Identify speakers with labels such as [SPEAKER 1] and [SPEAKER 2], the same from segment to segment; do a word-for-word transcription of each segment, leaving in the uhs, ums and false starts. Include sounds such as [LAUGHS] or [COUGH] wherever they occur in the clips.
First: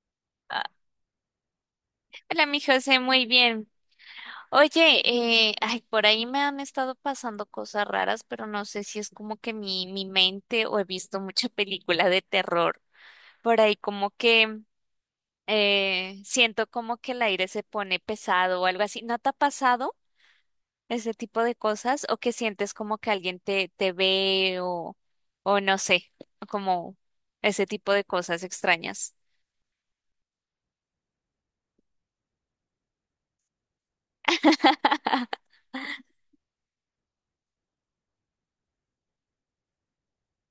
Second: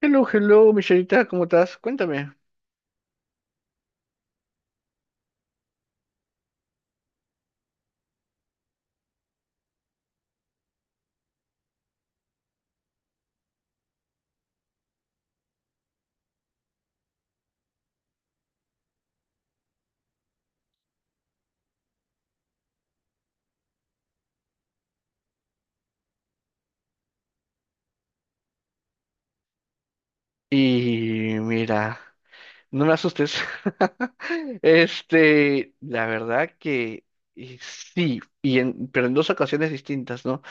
[SPEAKER 1] Hello,
[SPEAKER 2] Ah,
[SPEAKER 1] hello, Michelita, ¿cómo estás? Cuéntame.
[SPEAKER 2] hola, mi José, muy bien. Oye, eh, ay, por ahí me han estado pasando cosas raras, pero no sé si es como que mi, mi mente o he visto mucha película de terror. Por ahí como que eh, siento como que el aire se pone pesado o algo así. ¿No te ha pasado ese tipo de cosas? ¿O que sientes como que alguien te, te ve o, o no sé, como ese tipo de cosas extrañas?
[SPEAKER 1] Y mira, no me asustes. [LAUGHS]
[SPEAKER 2] [LAUGHS]
[SPEAKER 1] Este, la verdad que y sí, y en, pero en dos ocasiones distintas, ¿no?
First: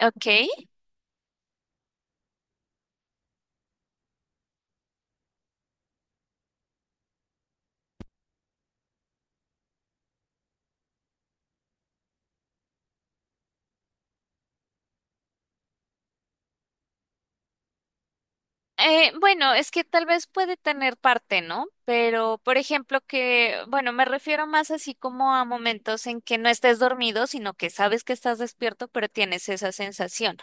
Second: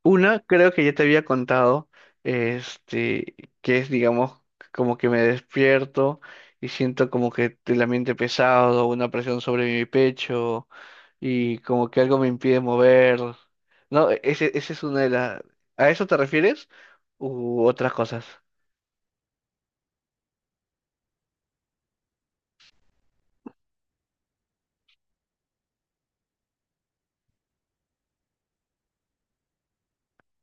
[SPEAKER 2] Ok.
[SPEAKER 1] Una, creo que ya te había contado, este, que es, digamos, como que me despierto y siento como que el ambiente pesado, una presión sobre mi pecho. Y como que algo me impide mover. No, ese, ese es una de las... ¿A eso te refieres? U otras cosas.
[SPEAKER 2] Eh, bueno, es que tal vez puede tener parte, ¿no? Pero, por ejemplo, que, bueno, me refiero más así como a momentos en que no estés dormido, sino que sabes que estás despierto, pero tienes esa sensación.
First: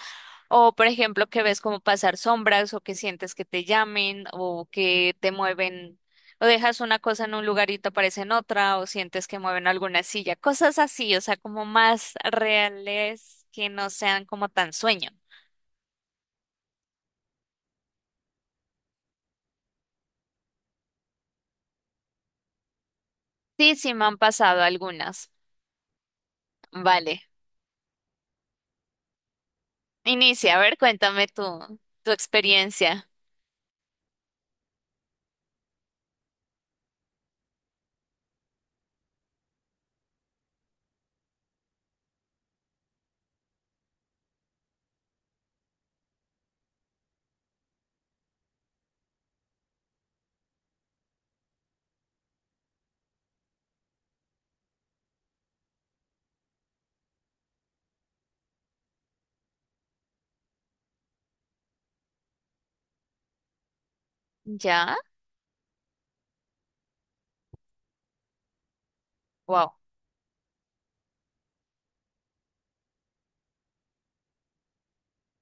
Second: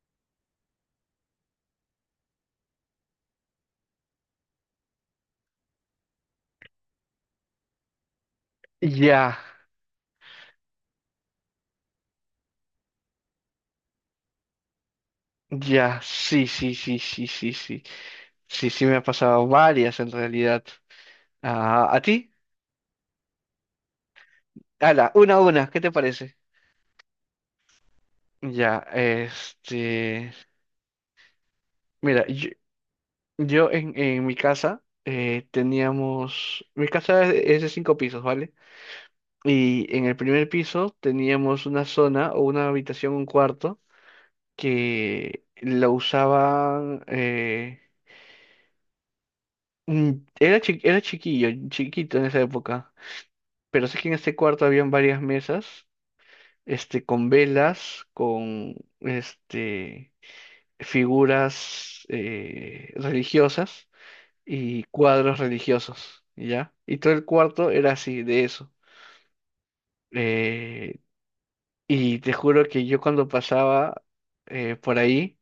[SPEAKER 2] O, por ejemplo, que ves como pasar sombras o que sientes que te llamen o que te mueven o dejas una cosa en un lugar y te aparece en otra o sientes
[SPEAKER 1] Ya,
[SPEAKER 2] que mueven alguna silla. Cosas así, o sea, como más reales que no sean como tan sueño.
[SPEAKER 1] ya, sí, sí, sí, sí, sí, sí. Sí, sí me ha pasado varias en realidad. Ah, ¿a ti?
[SPEAKER 2] Sí, sí, me han pasado
[SPEAKER 1] Hala,
[SPEAKER 2] algunas.
[SPEAKER 1] una a una, ¿qué te parece?
[SPEAKER 2] Vale.
[SPEAKER 1] Ya, este...
[SPEAKER 2] Inicia, a ver, cuéntame tu, tu
[SPEAKER 1] Mira, yo,
[SPEAKER 2] experiencia.
[SPEAKER 1] yo en, en mi casa eh, teníamos... Mi casa es es de cinco pisos, ¿vale? Y en el primer piso teníamos una zona o una habitación, un cuarto. Que la usaban. eh, mm, era, chi- era chiquillo, chiquito en esa época. Pero sé que en este cuarto habían varias mesas, este, con velas, con este, figuras eh, religiosas y
[SPEAKER 2] ¿Ya?
[SPEAKER 1] cuadros religiosos, ¿ya? Y todo el cuarto era así, de eso.
[SPEAKER 2] Wow.
[SPEAKER 1] Eh, y te juro que yo cuando pasaba eh, por ahí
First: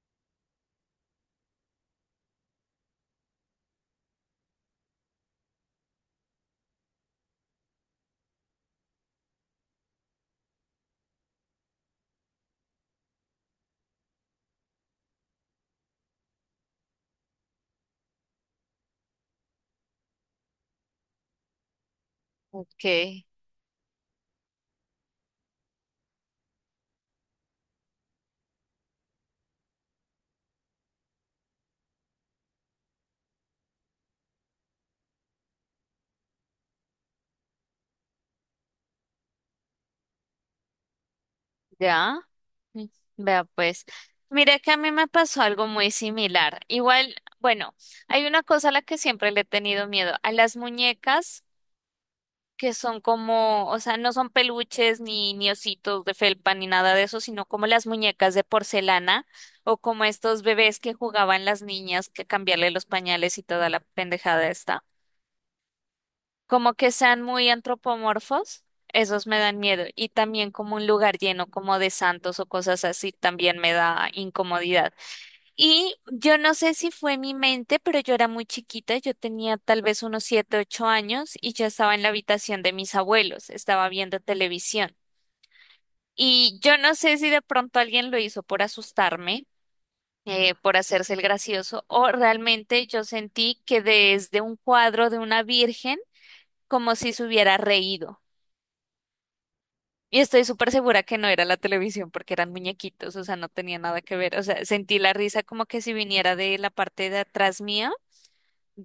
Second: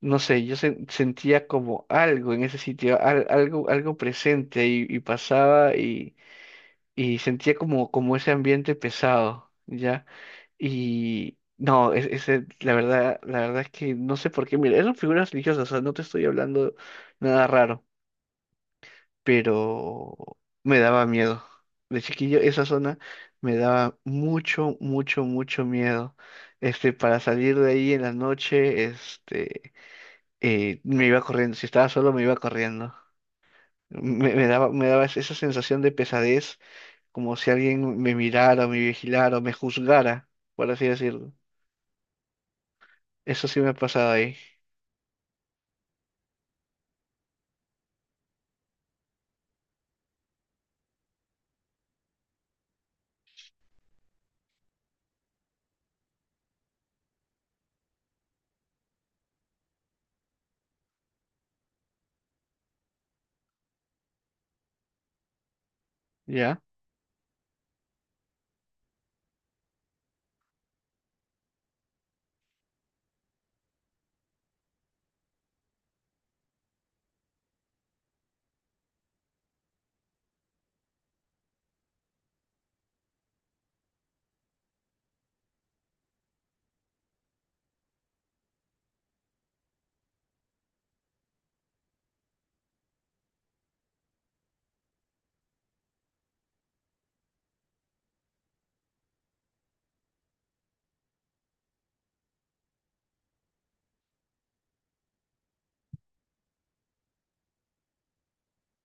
[SPEAKER 1] no sé, yo sen- sentía como algo en ese sitio, al- algo, algo presente y, y pasaba y, y sentía como, como ese ambiente pesado, ¿ya? Y no, es- ese, la verdad, la verdad es que no sé por qué, mira, eran figuras religiosas, o sea, no te estoy hablando nada raro, pero me daba miedo. De chiquillo, esa
[SPEAKER 2] Ok,
[SPEAKER 1] zona me daba mucho, mucho, mucho miedo. Este, para salir de ahí en la noche, este eh, me iba corriendo, si estaba solo me iba corriendo. Me, me daba, me daba esa sensación de pesadez, como si alguien me mirara, me vigilara, me juzgara, por así decirlo.
[SPEAKER 2] ya. Mm, vea
[SPEAKER 1] Eso sí me ha
[SPEAKER 2] pues.
[SPEAKER 1] pasado ahí,
[SPEAKER 2] Mira que a mí me pasó algo muy similar. Igual, bueno, hay una cosa a la que siempre le he tenido miedo, a las muñecas que son como, o sea, no son peluches ni, ni ositos de felpa ni nada de eso, sino como las muñecas de porcelana o como estos bebés que jugaban las niñas que cambiarle los pañales y toda la pendejada esta.
[SPEAKER 1] ¿ya?
[SPEAKER 2] Como que sean muy antropomorfos, esos me dan miedo. Y también como un lugar lleno como de santos o cosas así, también me da incomodidad. Y yo no sé si fue mi mente, pero yo era muy chiquita, yo tenía tal vez unos siete, ocho años y ya estaba en la habitación de mis abuelos, estaba viendo televisión. Y yo no sé si de pronto alguien lo hizo por asustarme, eh, por hacerse el gracioso, o realmente yo sentí que desde un cuadro de una virgen, como si se hubiera reído. Y estoy súper segura que no era la televisión porque eran muñequitos, o sea, no tenía nada que ver. O sea, sentí la risa como que si viniera de la parte de atrás mía,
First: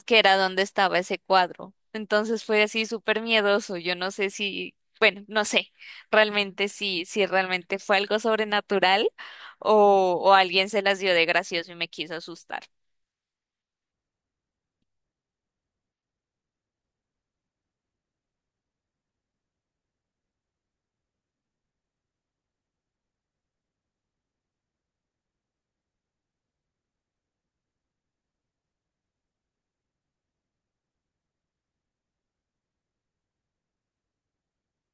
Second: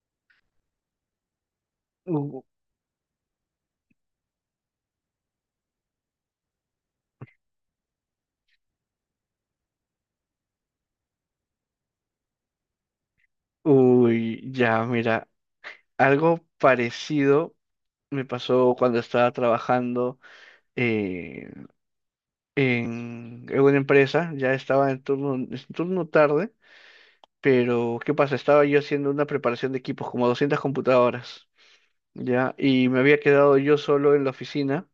[SPEAKER 2] que era donde estaba ese cuadro. Entonces
[SPEAKER 1] U-
[SPEAKER 2] fue así súper miedoso. Yo no sé si, bueno, no sé realmente si, si realmente fue algo sobrenatural o, o alguien se las dio de gracioso y me quiso asustar.
[SPEAKER 1] Uy, ya, mira, algo parecido me pasó cuando estaba trabajando eh, en, en una empresa, ya estaba en turno, en turno tarde, pero ¿qué pasa? Estaba yo haciendo una preparación de equipos, como doscientas computadoras. Ya, y me había quedado yo solo en la oficina,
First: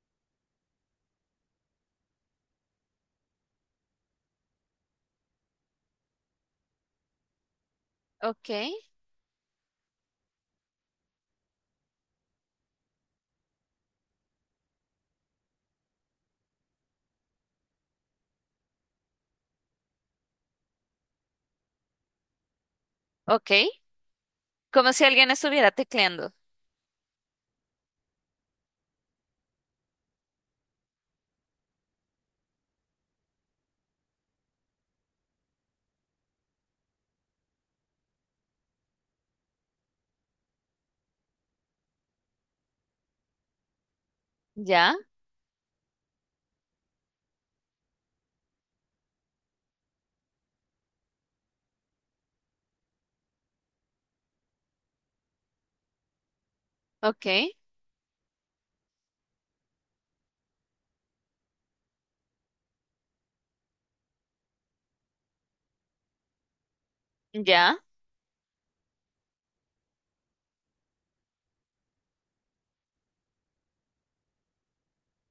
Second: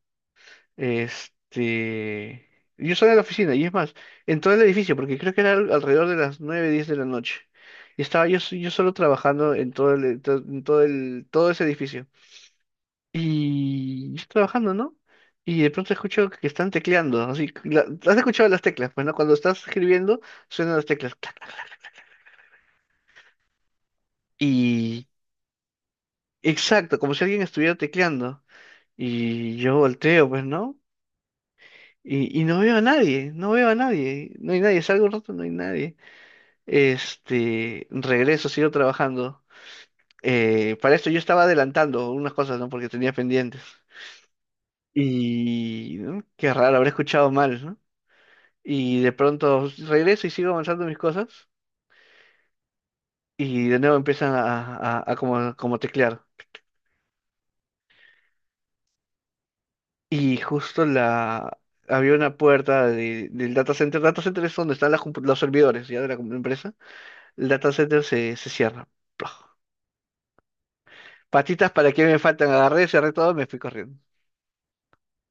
[SPEAKER 1] este, yo solo en la oficina, y es más, entré al edificio, porque creo que era al- alrededor de las nueve diez de la noche, y estaba yo,
[SPEAKER 2] Ok,
[SPEAKER 1] s- yo solo trabajando en todo el, en to- en todo el, todo ese edificio, y yo estoy trabajando, ¿no? Y de pronto escucho que están tecleando, así, la- has escuchado las teclas, pues, ¿no? Cuando estás escribiendo, suenan las teclas, clac, clac,
[SPEAKER 2] ok. Como si
[SPEAKER 1] y,
[SPEAKER 2] alguien estuviera tecleando.
[SPEAKER 1] exacto, como si alguien estuviera tecleando, y yo volteo, pues, ¿no? Y, y no veo a nadie, no veo a nadie, no hay nadie, salgo un rato, no hay nadie. Este, regreso, sigo trabajando. Eh, para esto yo estaba adelantando unas cosas, ¿no? Porque tenía pendientes.
[SPEAKER 2] Ya,
[SPEAKER 1] Y ¿no? Qué raro, habré escuchado mal, ¿no? Y de pronto regreso y sigo avanzando mis cosas. Y de nuevo empiezan a, a, a como, como teclear.
[SPEAKER 2] ok,
[SPEAKER 1] Y justo la había una puerta de- del data center. Data center es donde están las compu- los servidores ya de la compu- empresa. El data
[SPEAKER 2] ya.
[SPEAKER 1] center se, se cierra. Patitas para que me faltan, agarré, cerré todo, me fui corriendo.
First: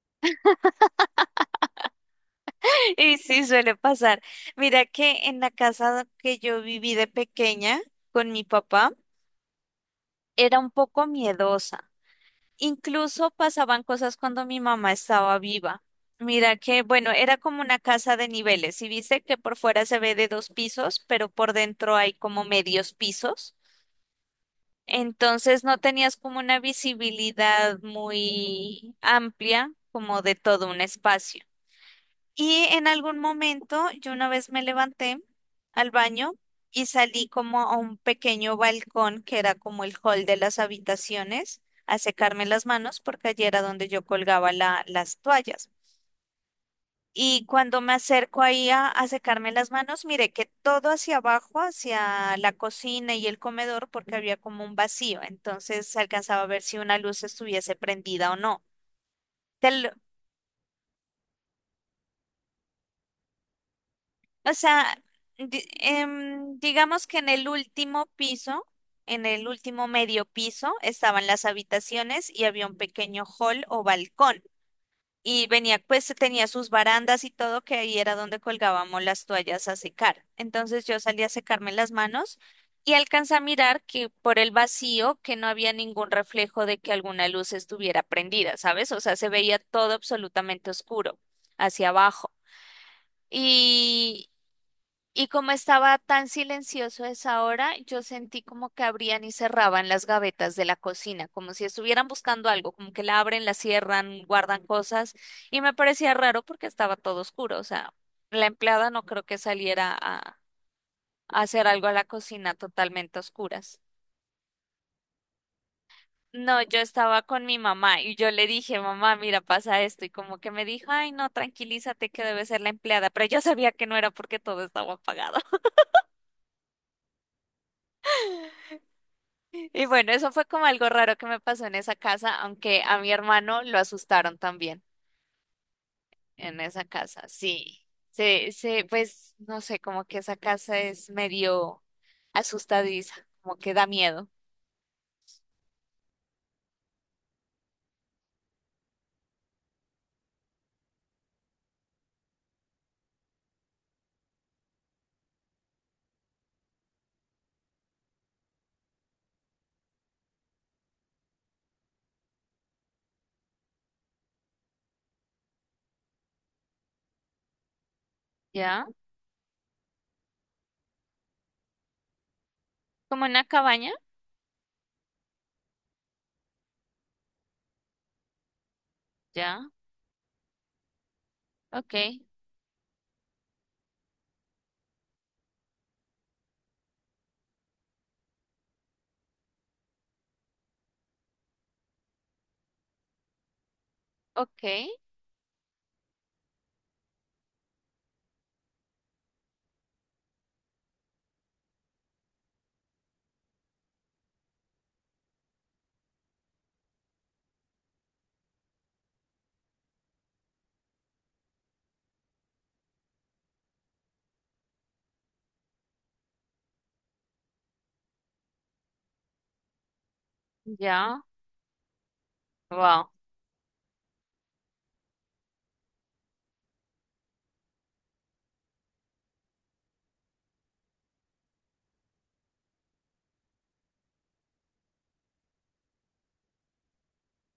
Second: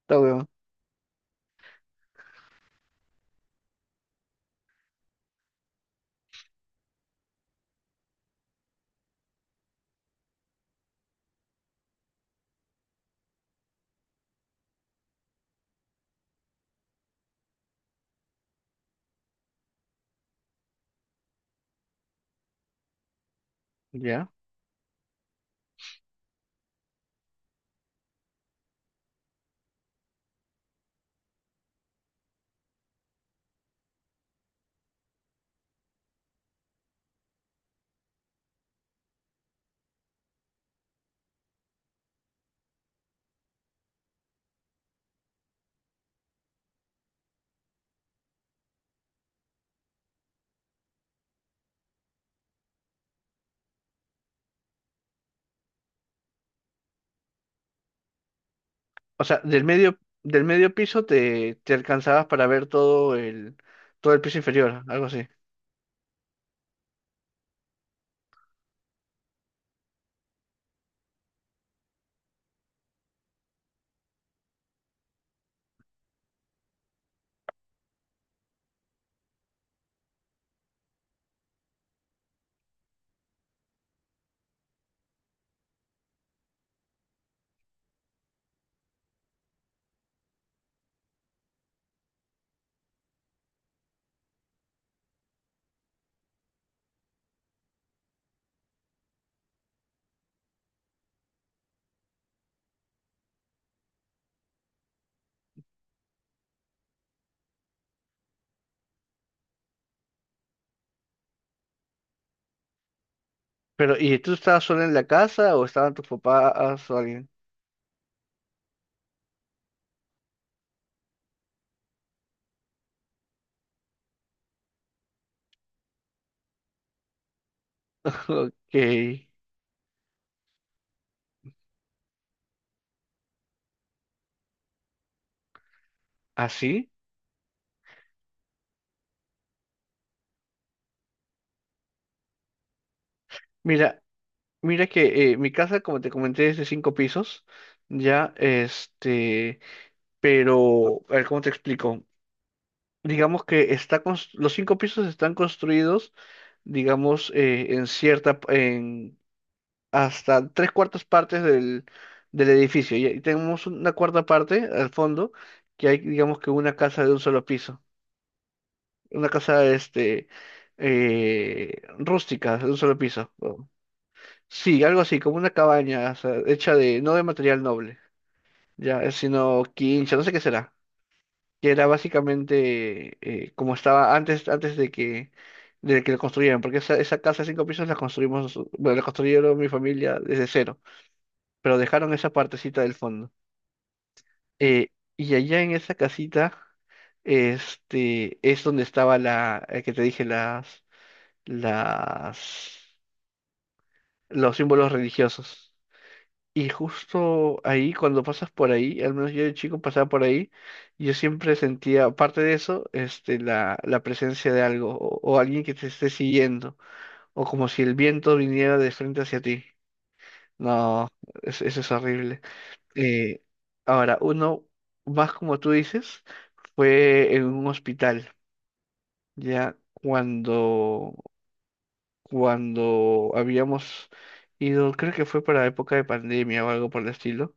[SPEAKER 1] Todo huevón.
[SPEAKER 2] [LAUGHS] Y sí, suele pasar. Mira que en la casa que yo viví de pequeña con mi papá, era un poco miedosa. Incluso pasaban cosas cuando mi mamá estaba viva. Mira que, bueno, era como una casa de niveles. Y viste que por fuera se ve de dos pisos, pero por dentro hay como medios pisos.
[SPEAKER 1] Ya.
[SPEAKER 2] Entonces no tenías como una visibilidad muy amplia, como de todo un espacio. Y en algún momento yo una vez me levanté al baño y salí como a un pequeño balcón que era como el hall de las habitaciones a secarme las manos porque allí era donde yo colgaba la- las toallas. Y cuando me acerco ahí a, a secarme las manos, miré que todo hacia abajo, hacia la cocina y el comedor, porque había como un vacío, entonces se alcanzaba a ver si una luz estuviese prendida o no.
[SPEAKER 1] O sea, del
[SPEAKER 2] Te lo-
[SPEAKER 1] medio, del medio piso te, te alcanzabas para ver todo el, todo el piso
[SPEAKER 2] O
[SPEAKER 1] inferior,
[SPEAKER 2] sea,
[SPEAKER 1] algo así.
[SPEAKER 2] di- em, digamos que en el último piso, en el último medio piso, estaban las habitaciones y había un pequeño hall o balcón. Y venía, pues tenía sus barandas y todo, que ahí era donde colgábamos las toallas a secar. Entonces yo salí a secarme las manos y alcancé a mirar que por el vacío que no había ningún reflejo de que alguna luz estuviera prendida, ¿sabes? O sea, se veía todo absolutamente oscuro hacia abajo. Y como estaba tan silencioso a esa hora, yo sentí como que abrían y cerraban las gavetas de la cocina, como si estuvieran buscando algo, como que la abren, la cierran, guardan cosas. Y me parecía raro porque estaba todo oscuro. O sea, la empleada no creo que saliera a, a hacer algo a la cocina totalmente a oscuras.
[SPEAKER 1] Pero, ¿y tú estabas sola en la casa o estaban tus
[SPEAKER 2] No, yo
[SPEAKER 1] papás o
[SPEAKER 2] estaba
[SPEAKER 1] alguien?
[SPEAKER 2] con mi mamá y yo le dije, mamá, mira, pasa esto. Y como que me dijo, ay, no, tranquilízate que debe ser la empleada. Pero yo sabía que no era porque todo estaba apagado.
[SPEAKER 1] [LAUGHS] Ok.
[SPEAKER 2] Y bueno, eso fue como algo raro que me pasó en esa casa, aunque a mi hermano lo asustaron también en esa
[SPEAKER 1] ¿Así?
[SPEAKER 2] casa. Sí, sí, sí, pues no sé, como que esa casa es medio asustadiza, como que da
[SPEAKER 1] Mira,
[SPEAKER 2] miedo.
[SPEAKER 1] mira que eh, mi casa, como te comenté, es de cinco pisos. Ya, este, pero, a ver, ¿cómo te explico? Digamos que está cons- los cinco pisos están construidos, digamos, eh, en cierta, en hasta tres cuartas partes del, del edificio. Y ahí tenemos una cuarta parte al fondo, que hay, digamos que una casa de un solo piso,
[SPEAKER 2] ¿Ya?
[SPEAKER 1] una casa, este, eh, rústica de un solo
[SPEAKER 2] ¿Como
[SPEAKER 1] piso.
[SPEAKER 2] una
[SPEAKER 1] o-
[SPEAKER 2] cabaña?
[SPEAKER 1] Sí, algo así, como una cabaña, o sea, hecha de, no de material noble, ya, eh, sino
[SPEAKER 2] Ya,
[SPEAKER 1] quincha, no sé qué será. Que era
[SPEAKER 2] ok,
[SPEAKER 1] básicamente eh, como estaba antes, antes de que, de que lo construyeran, porque esa, esa casa de cinco pisos la construimos, noso- bueno, la construyeron mi familia desde cero, pero dejaron esa partecita del fondo.
[SPEAKER 2] ok,
[SPEAKER 1] Eh, y allá en esa casita, este, es donde estaba la, eh, que te dije, las, las, los símbolos religiosos. Y justo ahí, cuando pasas por ahí, al menos yo de chico pasaba por ahí, yo siempre sentía, aparte de eso, este, la, la presencia de algo, o, o alguien que te esté siguiendo, o como si el viento viniera de frente hacia ti. No,
[SPEAKER 2] ya,
[SPEAKER 1] es- eso es horrible.
[SPEAKER 2] wow,
[SPEAKER 1] Eh, Ahora, uno, más como tú dices, fue en un hospital, ya cuando, cuando habíamos ido, creo que fue para época de pandemia o algo por el estilo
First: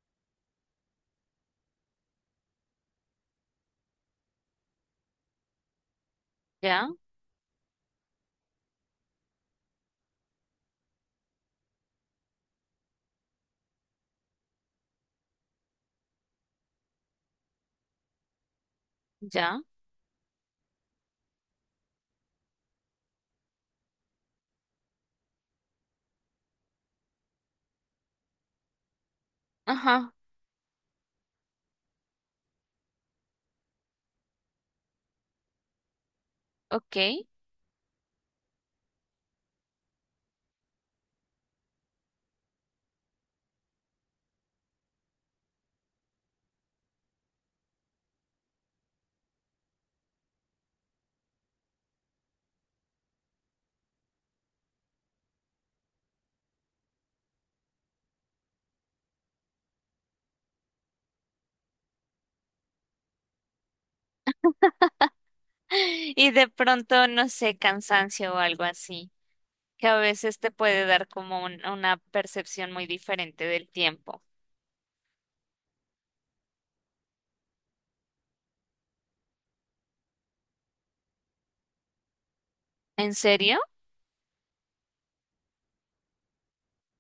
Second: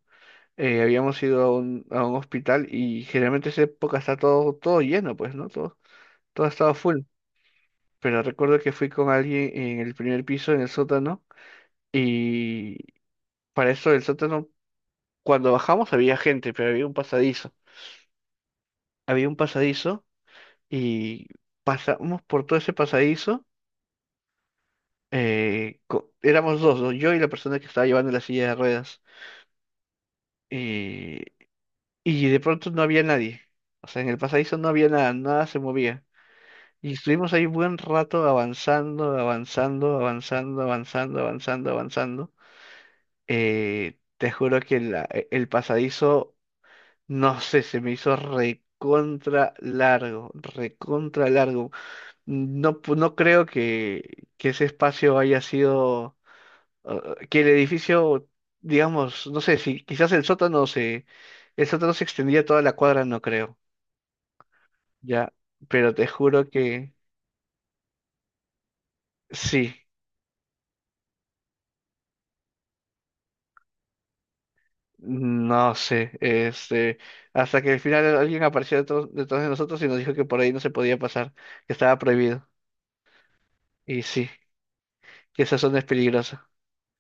[SPEAKER 1] eh, habíamos ido a un, a un hospital y generalmente esa época está todo, todo lleno, pues, ¿no? Todo, todo estaba
[SPEAKER 2] ya,
[SPEAKER 1] full. Pero recuerdo que fui con alguien en el primer piso, en el sótano, y para eso el sótano, cuando bajamos había gente, pero había un pasadizo. Había un
[SPEAKER 2] ya,
[SPEAKER 1] pasadizo y pasamos por todo ese pasadizo. eh, co- éramos dos, ¿no? Yo y la persona que estaba llevando la silla de ruedas.
[SPEAKER 2] ajá,
[SPEAKER 1] Y, y de pronto no había nadie. O sea, en el pasadizo no había nada, nada se movía. Y
[SPEAKER 2] ok.
[SPEAKER 1] estuvimos ahí
[SPEAKER 2] [GASPS]
[SPEAKER 1] buen rato avanzando, avanzando, avanzando, avanzando, avanzando, avanzando. Eh, te juro que la- e- el pasadizo, no sé, se me hizo recontra largo, recontra largo. No, pu- no creo que, que ese espacio haya sido, eh, que el edificio, digamos, no sé, si quizás el sótano se, el sótano se extendía toda la cuadra, no creo, ya, pero te
[SPEAKER 2] [LAUGHS] Y
[SPEAKER 1] juro
[SPEAKER 2] de
[SPEAKER 1] que
[SPEAKER 2] pronto, no sé, cansancio o algo así,
[SPEAKER 1] sí.
[SPEAKER 2] que a veces te puede dar como un- una percepción muy diferente del tiempo.
[SPEAKER 1] No sé, este, hasta que al final alguien apareció detrás, detrás de nosotros y nos dijo que por ahí no se podía pasar, que estaba prohibido.
[SPEAKER 2] ¿En serio?
[SPEAKER 1] Y sí, que esa zona es peligrosa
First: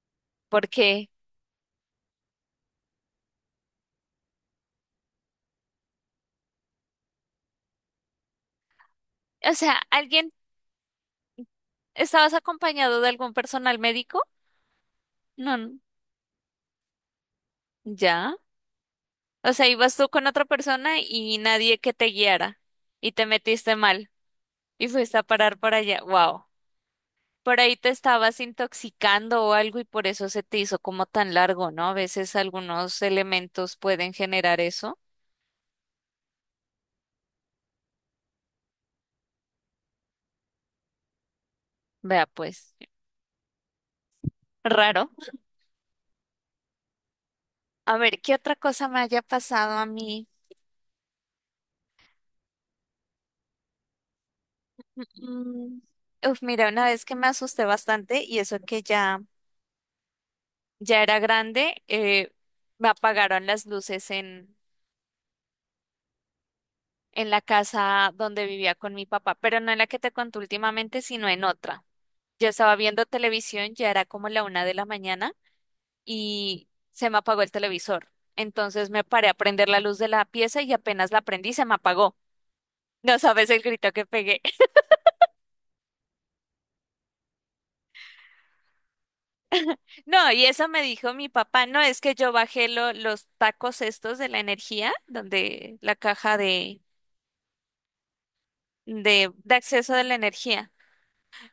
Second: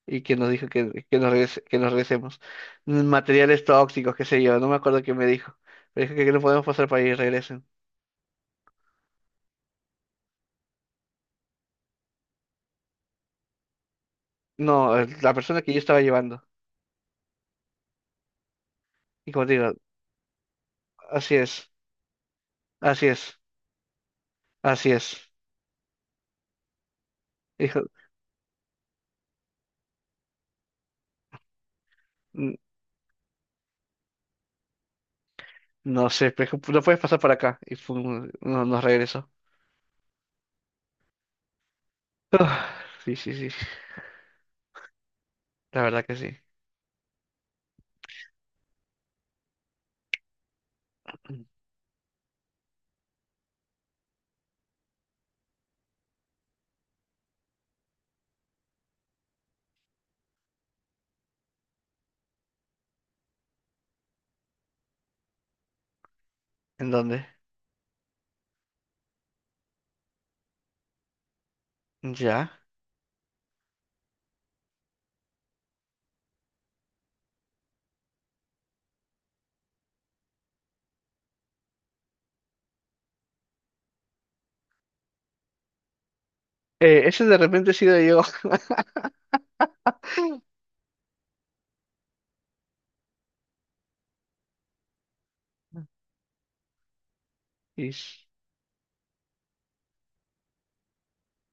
[SPEAKER 1] y que nos dijo
[SPEAKER 2] ¿Por
[SPEAKER 1] que,
[SPEAKER 2] qué?
[SPEAKER 1] que nos regrese- que nos regresemos. Mm, Materiales tóxicos, qué sé yo, no me acuerdo qué me dijo. Pero dijo que no podemos pasar por ahí y regresen.
[SPEAKER 2] O sea, ¿alguien estabas acompañado de algún personal médico?
[SPEAKER 1] No, eh, la
[SPEAKER 2] No,
[SPEAKER 1] persona que yo
[SPEAKER 2] n-
[SPEAKER 1] estaba llevando.
[SPEAKER 2] ya.
[SPEAKER 1] Y como te
[SPEAKER 2] O sea,
[SPEAKER 1] digo,
[SPEAKER 2] ibas tú con otra persona
[SPEAKER 1] así
[SPEAKER 2] y
[SPEAKER 1] es,
[SPEAKER 2] nadie que te guiara
[SPEAKER 1] así
[SPEAKER 2] y te
[SPEAKER 1] es,
[SPEAKER 2] metiste mal y
[SPEAKER 1] así
[SPEAKER 2] fuiste a
[SPEAKER 1] es.
[SPEAKER 2] parar por allá. Wow. Por ahí
[SPEAKER 1] Dijo,
[SPEAKER 2] te estabas intoxicando o algo y por eso se te hizo como tan largo, ¿no? A veces
[SPEAKER 1] "N-
[SPEAKER 2] algunos elementos pueden generar eso.
[SPEAKER 1] no sé, pero no puedes pasar por acá." Y fue un- no, nos regresó.
[SPEAKER 2] Vea
[SPEAKER 1] [SIGHS] Ah,
[SPEAKER 2] pues,
[SPEAKER 1] sí, sí, sí.
[SPEAKER 2] raro.
[SPEAKER 1] La verdad que sí.
[SPEAKER 2] A ver, ¿qué otra cosa me haya pasado a mí? Mm, uf, mira, una vez que me asusté bastante y eso que ya, ya era grande, eh, me apagaron las luces en,
[SPEAKER 1] ¿En dónde?
[SPEAKER 2] en la casa donde vivía con mi papá, pero no en la que te conté últimamente, sino en otra. Yo
[SPEAKER 1] Ya.
[SPEAKER 2] estaba viendo televisión, ya era como la una de la mañana y se me apagó el televisor. Entonces me paré a prender la luz de la pieza y apenas la prendí se me apagó. No sabes el grito que pegué.
[SPEAKER 1] Eh, ese de repente he sido yo.
[SPEAKER 2] No, y eso me dijo mi papá, no, es que yo bajé lo- los tacos estos de la energía, donde la
[SPEAKER 1] [LAUGHS]
[SPEAKER 2] caja de,
[SPEAKER 1] Y s-
[SPEAKER 2] de, de acceso de la energía.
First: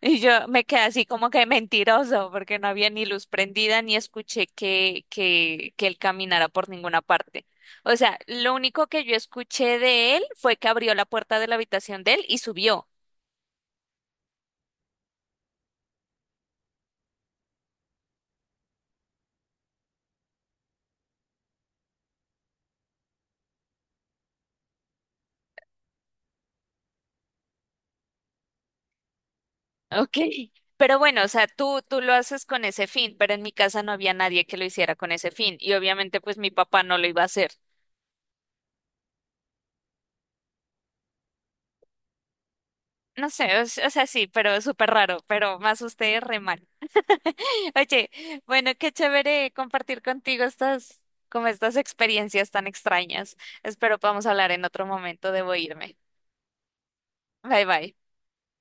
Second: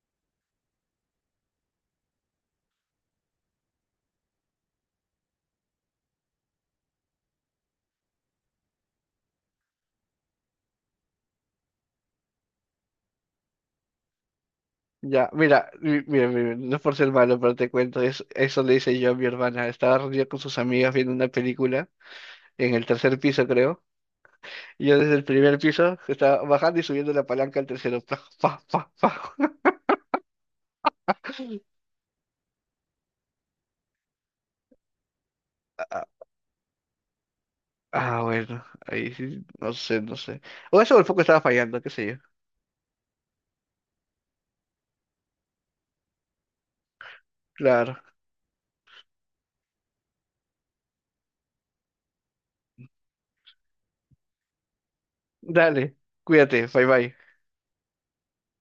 [SPEAKER 2] Y yo me quedé así como que mentiroso, porque no había ni luz prendida, ni escuché que, que, que él caminara por ninguna parte. O sea, lo único que yo escuché de él fue que abrió la puerta de la habitación de él y subió.
[SPEAKER 1] ya, mira, mi- mira, mira, no es por ser malo, pero te cuento, es- eso le hice yo a mi hermana. Estaba reunida con sus amigas viendo una película en el tercer piso, creo. Y yo desde el primer piso estaba bajando y subiendo la palanca al tercero. [LAUGHS] Pa, pa, pa, pa.
[SPEAKER 2] Ok. Pero bueno, o sea, tú, tú lo haces con ese fin, pero en mi casa no había nadie que lo hiciera con ese fin y
[SPEAKER 1] Ah,
[SPEAKER 2] obviamente pues mi papá no lo iba a hacer.
[SPEAKER 1] ah, bueno, ahí sí, no sé, no sé. O eso o el foco estaba fallando, qué sé yo.
[SPEAKER 2] No sé, o, s- o sea, sí, pero súper raro, pero me asusté re mal. [LAUGHS]
[SPEAKER 1] Claro.
[SPEAKER 2] Oye, bueno, qué chévere compartir contigo estas, como estas experiencias tan extrañas. Espero podamos hablar en otro momento. Debo
[SPEAKER 1] Dale,
[SPEAKER 2] irme.
[SPEAKER 1] cuídate, bye bye.
[SPEAKER 2] Bye bye.